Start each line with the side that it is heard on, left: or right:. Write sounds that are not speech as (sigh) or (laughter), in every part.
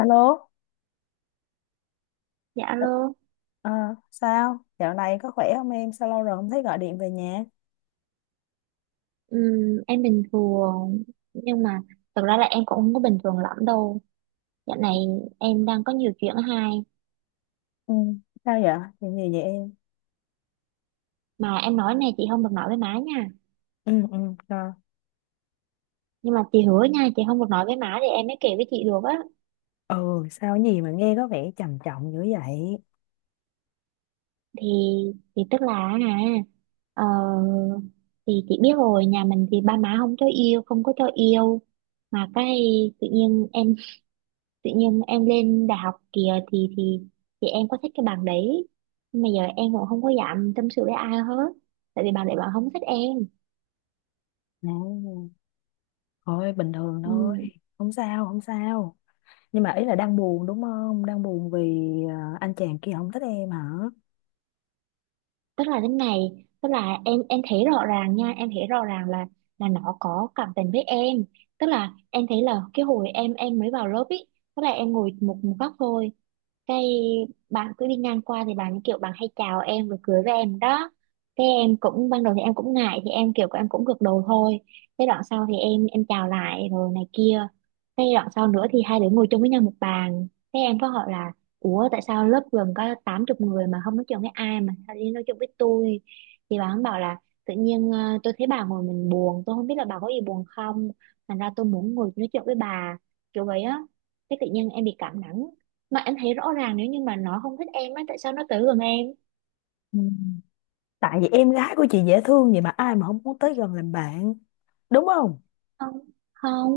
left: Alo.
right: Dạ luôn
left: Ờ, sao? Dạo này có khỏe không em? Sao lâu rồi không thấy gọi điện về nhà?
right: em bình thường nhưng mà thực ra là em cũng không có bình thường lắm đâu. Dạo này em đang có nhiều chuyện hay
left: Ừ, sao vậy? Chuyện gì vậy em?
right: mà em nói này chị không được nói với má nha.
left: Ừ, ừ, sao?
right: Nhưng mà chị hứa nha, chị không được nói với má thì em mới kể với chị được á.
left: Ừ, sao, cái gì mà nghe có vẻ trầm trọng dữ vậy?
right: Thì thì tức là ờ, thì chị biết rồi, nhà mình thì ba má không cho yêu, không có cho yêu mà cái tự nhiên em, tự nhiên em lên đại học kìa thì thì em có thích cái bằng đấy. Nhưng mà giờ em cũng không có dám tâm sự với ai hết tại vì bạn đấy bạn không thích em.
left: À, thôi bình thường
right: Ừ.
left: thôi. Không sao, không sao. Nhưng mà ý là đang buồn đúng không? Đang buồn vì anh chàng kia không thích em hả?
right: Tức là thế này, tức là em thấy rõ ràng nha, em thấy rõ ràng là nó có cảm tình với em. Tức là em thấy là cái hồi em mới vào lớp ý, tức là em ngồi một một góc thôi, cái bạn cứ đi ngang qua thì bạn kiểu bạn hay chào em rồi cười với em đó. Cái em cũng ban đầu thì em cũng ngại thì em kiểu em cũng gật đầu thôi. Cái đoạn sau thì em chào lại rồi này kia. Cái đoạn sau nữa thì hai đứa ngồi chung với nhau một bàn. Cái em có hỏi là ủa tại sao lớp gần có tám chục người mà không nói chuyện với ai mà sao đi nói chuyện với tôi. Thì bà bạn bảo là tự nhiên tôi thấy bà ngồi mình buồn, tôi không biết là bà có gì buồn không, thành ra tôi muốn ngồi nói chuyện với bà, kiểu vậy á. Cái tự nhiên em bị cảm nắng mà em thấy rõ ràng nếu như mà nó không thích em á tại sao nó tới gần em.
left: Ừ. Tại vì em gái của chị dễ thương vậy mà ai mà không muốn tới gần làm bạn, đúng không?
right: Không, không,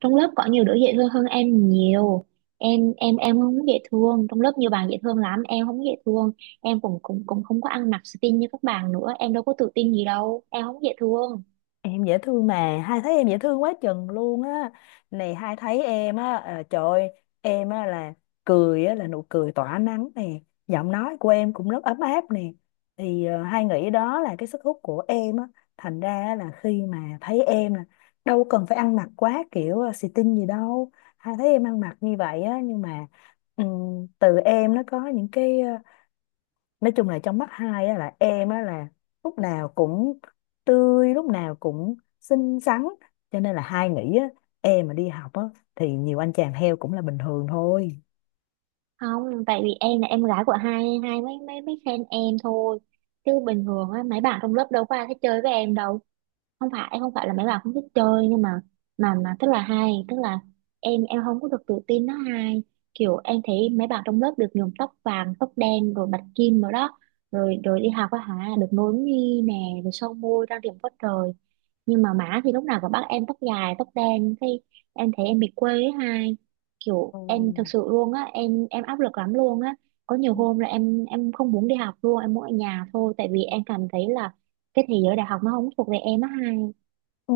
right: trong lớp có nhiều đứa dễ thương hơn em nhiều. Em không dễ thương, trong lớp nhiều bạn dễ thương lắm, em không dễ thương. Em cũng cũng cũng không có ăn mặc xinh như các bạn nữa, em đâu có tự tin gì đâu, em không dễ thương.
left: Em dễ thương mà, hai thấy em dễ thương quá chừng luôn á. Này hai thấy em á, trời ơi, em á là cười á, là nụ cười tỏa nắng nè, giọng nói của em cũng rất ấm áp nè. Thì hai nghĩ đó là cái sức hút của em á, thành ra á là khi mà thấy em là đâu cần phải ăn mặc quá kiểu xì tin gì đâu. Hai thấy em ăn mặc như vậy á, nhưng mà từ em nó có những cái nói chung là trong mắt hai á, là em á, là lúc nào cũng tươi, lúc nào cũng xinh xắn, cho nên là hai nghĩ á, em mà đi học á, thì nhiều anh chàng heo cũng là bình thường thôi.
right: Không, tại vì em là em gái của hai, hai mấy mấy mấy fan em thôi chứ bình thường á mấy bạn trong lớp đâu có ai thích chơi với em đâu. Không phải em, không phải là mấy bạn không thích chơi nhưng mà mà tức là hay tức là em không có được tự tin nó hay. Kiểu em thấy mấy bạn trong lớp được nhuộm tóc vàng tóc đen rồi bạch kim rồi đó, rồi rồi đi học á hả được nối mi nè rồi son môi trang điểm quá trời. Nhưng mà má thì lúc nào cũng bắt em tóc dài tóc đen, cái em thấy em bị quê ấy hai. Kiểu
left: Ừ.
right: em thực sự luôn á, em áp lực lắm luôn á. Có nhiều hôm là em không muốn đi học luôn, em muốn ở nhà thôi tại vì em cảm thấy là cái thế giới đại học nó không thuộc về em á hai.
left: Ừ.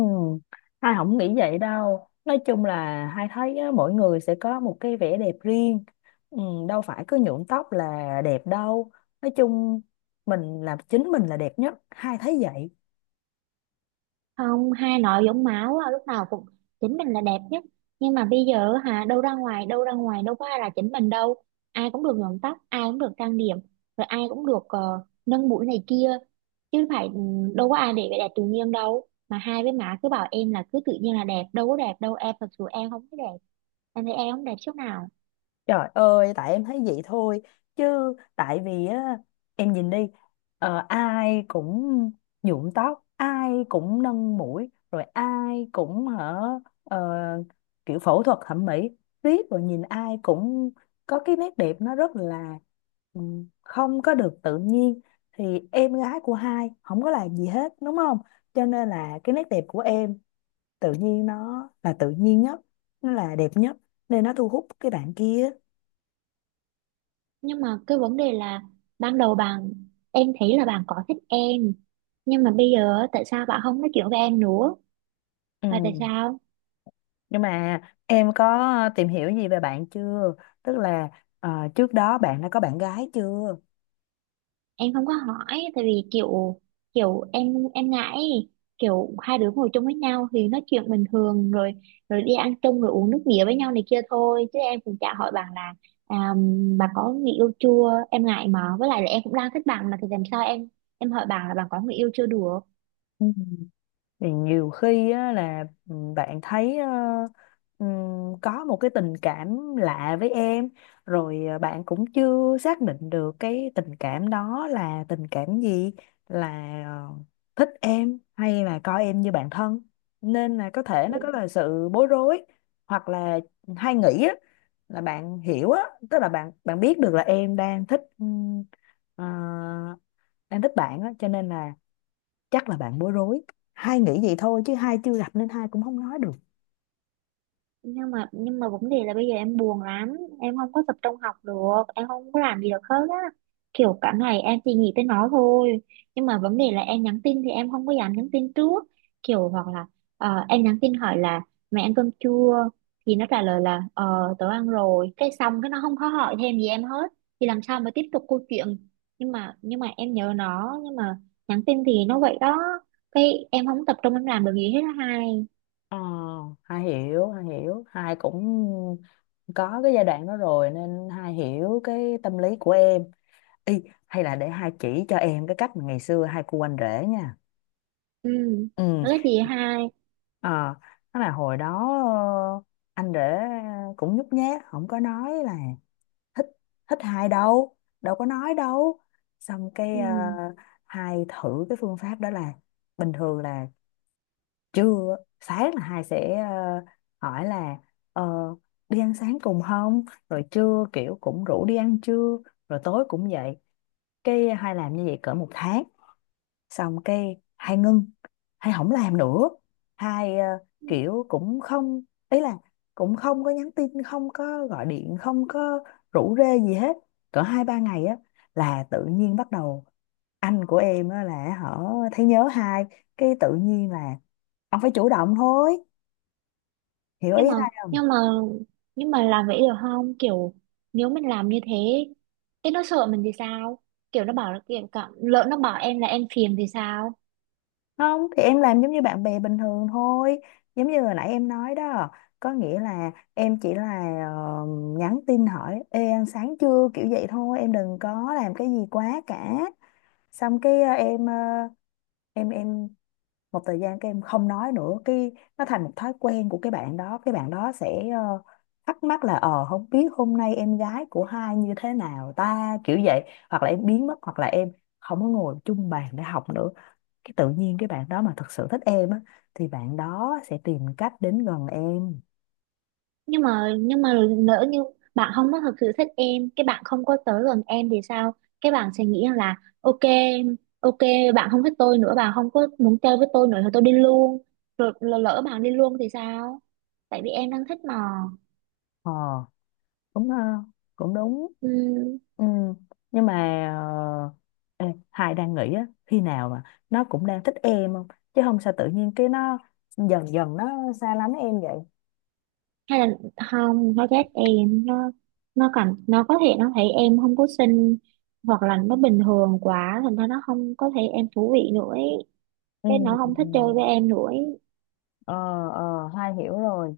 left: Hai không nghĩ vậy đâu, nói chung là hai thấy á, mỗi người sẽ có một cái vẻ đẹp riêng. Ừ. Đâu phải cứ nhuộm tóc là đẹp đâu. Nói chung mình làm chính mình là đẹp nhất, hai thấy vậy.
right: Không, hai nội giống máu á, lúc nào cũng chính mình là đẹp nhất. Nhưng mà bây giờ hả đâu, ra ngoài đâu, ra ngoài đâu có ai là chính mình đâu. Ai cũng được nhuộm tóc, ai cũng được trang điểm, rồi ai cũng được nâng mũi này kia chứ phải đâu có ai để vẻ đẹp tự nhiên đâu, mà hai với má cứ bảo em là cứ tự nhiên là đẹp, đâu có đẹp đâu, em thật sự em không có đẹp. Em thấy em không đẹp chút nào.
left: Trời ơi, tại em thấy vậy thôi. Chứ tại vì á, em nhìn đi, ai cũng nhuộm tóc, ai cũng nâng mũi, rồi ai cũng hở ờ, kiểu phẫu thuật thẩm mỹ. Riết rồi nhìn ai cũng có cái nét đẹp nó rất là ừ, không có được tự nhiên. Thì em gái của hai không có làm gì hết, đúng không? Cho nên là cái nét đẹp của em tự nhiên nó là tự nhiên nhất, nó là đẹp nhất. Nên nó thu hút cái bạn kia.
right: Nhưng mà cái vấn đề là ban đầu bạn, em thấy là bạn có thích em, nhưng mà bây giờ á, tại sao bạn không nói chuyện với em nữa, là tại
left: Ừ.
right: sao.
left: Nhưng mà em có tìm hiểu gì về bạn chưa? Tức là ờ, trước đó bạn đã có bạn gái chưa?
right: Em không có hỏi tại vì kiểu kiểu em ngại ấy. Kiểu hai đứa ngồi chung với nhau thì nói chuyện bình thường rồi, rồi đi ăn chung rồi uống nước bia với nhau này kia thôi chứ em cũng chả hỏi bạn là à, bà có người yêu chưa, em ngại mà với lại là em cũng đang thích bạn mà thì làm sao em hỏi bạn là bạn có người yêu chưa được.
left: Thì nhiều khi á, là bạn thấy có một cái tình cảm lạ với em, rồi bạn cũng chưa xác định được cái tình cảm đó là tình cảm gì, là ờ, thích em hay là coi em như bạn thân, nên là có thể nó có là sự bối rối, hoặc là hay nghĩ á, là bạn hiểu á, tức là bạn bạn biết được là em đang thích ờ, đang thích bạn á, cho nên là chắc là bạn bối rối. Hai nghĩ vậy thôi chứ hai chưa gặp nên hai cũng không nói được.
right: Nhưng mà vấn đề là bây giờ em buồn lắm, em không có tập trung học được, em không có làm gì được hết á. Kiểu cả ngày em chỉ nghĩ tới nó thôi. Nhưng mà vấn đề là em nhắn tin thì em không có dám nhắn tin trước. Kiểu hoặc là em nhắn tin hỏi là mẹ ăn cơm chưa, thì nó trả lời là ờ tớ ăn rồi cái xong cái nó không có hỏi thêm gì em hết, thì làm sao mà tiếp tục câu chuyện. Nhưng mà em nhớ nó nhưng mà nhắn tin thì nó vậy đó. Cái em không tập trung em làm được gì hết á hai.
left: Ờ, hai hiểu, hai hiểu, hai cũng có cái giai đoạn đó rồi nên hai hiểu cái tâm lý của em. Ý, hay là để hai chỉ cho em cái cách mà ngày xưa hai cu anh rể nha.
right: Ừ,
left: Ừ.
right: đó là gì hai?
left: Ờ, đó là hồi đó anh rể cũng nhút nhát, không có nói là thích thích hai đâu, đâu có nói đâu. Xong cái
right: Ừ.
left: hai thử cái phương pháp đó là bình thường là trưa sáng là hai sẽ hỏi là ờ, đi ăn sáng cùng không, rồi trưa kiểu cũng rủ đi ăn trưa, rồi tối cũng vậy. Cái hai làm như vậy cỡ một tháng, xong cái hai ngưng, hai không làm nữa, hai kiểu cũng không, ý là cũng không có nhắn tin, không có gọi điện, không có rủ rê gì hết. Cỡ 2-3 ngày á là tự nhiên bắt đầu anh của em á là họ thấy nhớ hai, cái tự nhiên là ông phải chủ động thôi. Hiểu ý
right: Nhưng mà
left: hai?
right: nhưng mà nhưng mà làm vậy được không, kiểu nếu mình làm như thế thế nó sợ mình thì sao. Kiểu nó bảo là kiểu cả, lỡ nó bảo em là em phiền thì sao.
left: Không thì em làm giống như bạn bè bình thường thôi. Giống như hồi nãy em nói đó. Có nghĩa là em chỉ là nhắn tin hỏi ê ăn sáng chưa kiểu vậy thôi. Em đừng có làm cái gì quá cả. Xong cái em một thời gian các em không nói nữa, cái nó thành một thói quen của cái bạn đó. Cái bạn đó sẽ thắc mắc là không biết hôm nay em gái của hai như thế nào ta, kiểu vậy. Hoặc là em biến mất, hoặc là em không có ngồi chung bàn để học nữa. Cái tự nhiên cái bạn đó mà thật sự thích em á thì bạn đó sẽ tìm cách đến gần em.
right: Nhưng mà lỡ như bạn không có thực sự thích em, cái bạn không có tới gần em thì sao. Cái bạn sẽ nghĩ là ok, ok, bạn không thích tôi nữa, bạn không có muốn chơi với tôi nữa thì tôi đi luôn. Rồi lỡ lỡ bạn đi luôn thì sao, tại vì em đang thích mà.
left: Ờ, đúng ha, cũng đúng.
right: Ừ.
left: Ừ. Nhưng mà ờ, ê, hai đang nghĩ á khi nào mà nó cũng đang thích em không, chứ không sao tự nhiên cái nó dần dần nó xa lánh em vậy.
right: Hay là không nó ghét em, nó cảm, nó có thể nó thấy em không có xinh hoặc là nó bình thường quá thành ra nó không có thấy em thú vị nữa ấy. Cái nó không thích
left: Ừ.
right: chơi với em nữa ấy.
left: ờ ờ, hai hiểu rồi,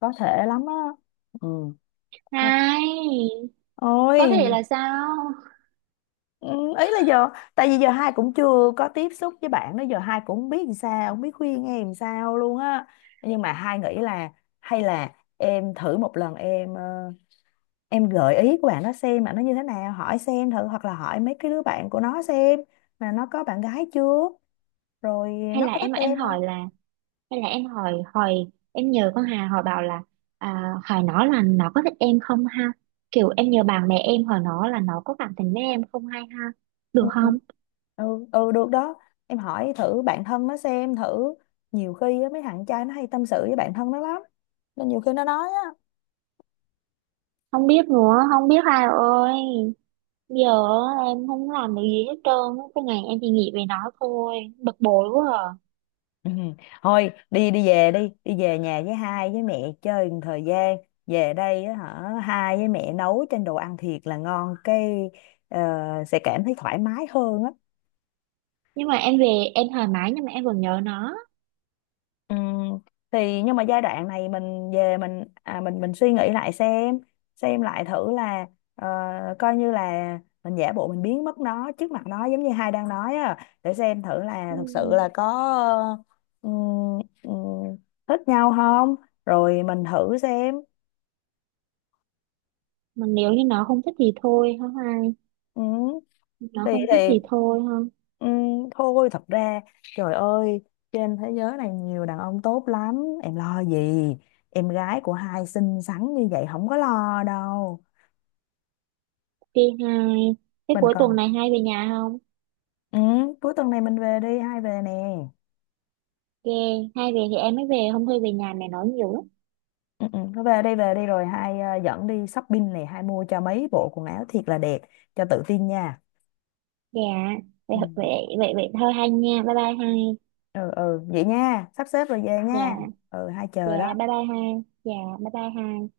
left: có thể lắm á. Ừ. Hai-
right: Này, có thể
left: Ôi.
right: là sao?
left: Ừ, ý là giờ tại vì giờ hai cũng chưa có tiếp xúc với bạn đó, giờ hai cũng không biết làm sao, không biết khuyên em làm sao luôn á. Nhưng mà hai nghĩ là hay là em thử một lần, em gợi ý của bạn nó xem mà nó như thế nào, hỏi xem thử, hoặc là hỏi mấy cái đứa bạn của nó xem là nó có bạn gái chưa, rồi
right: Hay
left: nó
right: là
left: có
right: em
left: thích
right: em
left: em
right: hỏi
left: không.
right: là, hay là em hỏi hỏi, em nhờ con Hà hỏi bảo là hỏi nó là nó có thích em không ha. Kiểu em nhờ bạn bè em hỏi nó là nó có cảm tình với em không hay ha,
left: Ừ,
right: được
left: ừ,
right: không?
left: ừ, ừ, được đó. Em hỏi thử bạn thân nó xem thử, nhiều khi á, mấy thằng trai nó hay tâm sự với bạn thân nó lắm, nên nhiều khi nó nói á.
right: Không biết nữa, không biết Hà ơi. Giờ á, em không làm được gì hết trơn á. Cái ngày em chỉ nghĩ về nó thôi, bực bội quá à.
left: (laughs) Ừ. Thôi đi đi, về đi đi, về nhà với hai với mẹ chơi một thời gian. Về đây á hả, hai với mẹ nấu trên đồ ăn thiệt là ngon, cái ờ, sẽ cảm thấy thoải mái hơn á.
right: Nhưng mà em về em thoải mái nhưng mà em vẫn nhớ nó.
left: Ừ. Thì nhưng mà giai đoạn này mình về, mình suy nghĩ lại xem lại thử là ờ, coi như là mình giả bộ mình biến mất nó, trước mặt nó, giống như hai đang nói á, để xem thử là
right: Ừ,
left: thực sự là có ờ, ừ, ừ, thích nhau không, rồi mình thử xem.
right: mà nếu như nó không thích thì thôi hả hai?
left: Ừ,
right: Nó
left: thì
right: không thích
left: thì
right: thì thôi không?
left: ừ, thôi thật ra, trời ơi, trên thế giới này nhiều đàn ông tốt lắm, em lo gì, em gái của hai xinh xắn như vậy không có lo đâu.
right: Đi hai, cái
left: Mình
right: cuối tuần
left: còn
right: này hai về nhà không?
left: ừ, cuối tuần này mình về, đi hai về nè.
right: Ghê, hai về thì em mới về, không thôi về nhà mẹ nói nhiều lắm.
left: Ừ, ừ, thôi về đi, về đi, rồi hai dẫn đi shopping này, hai mua cho mấy bộ quần áo thiệt là đẹp, cho tự tin nha.
right: Dạ. Vậy
left: Ừ,
right: vậy. Vậy vậy thôi hai nha, bye bye hai.
left: ừ, ừ, vậy nha, sắp xếp rồi về nha.
right: Dạ.
left: Ừ, hai
right: Dạ,
left: chờ đó.
right: bye bye hai. Dạ, bye bye hai.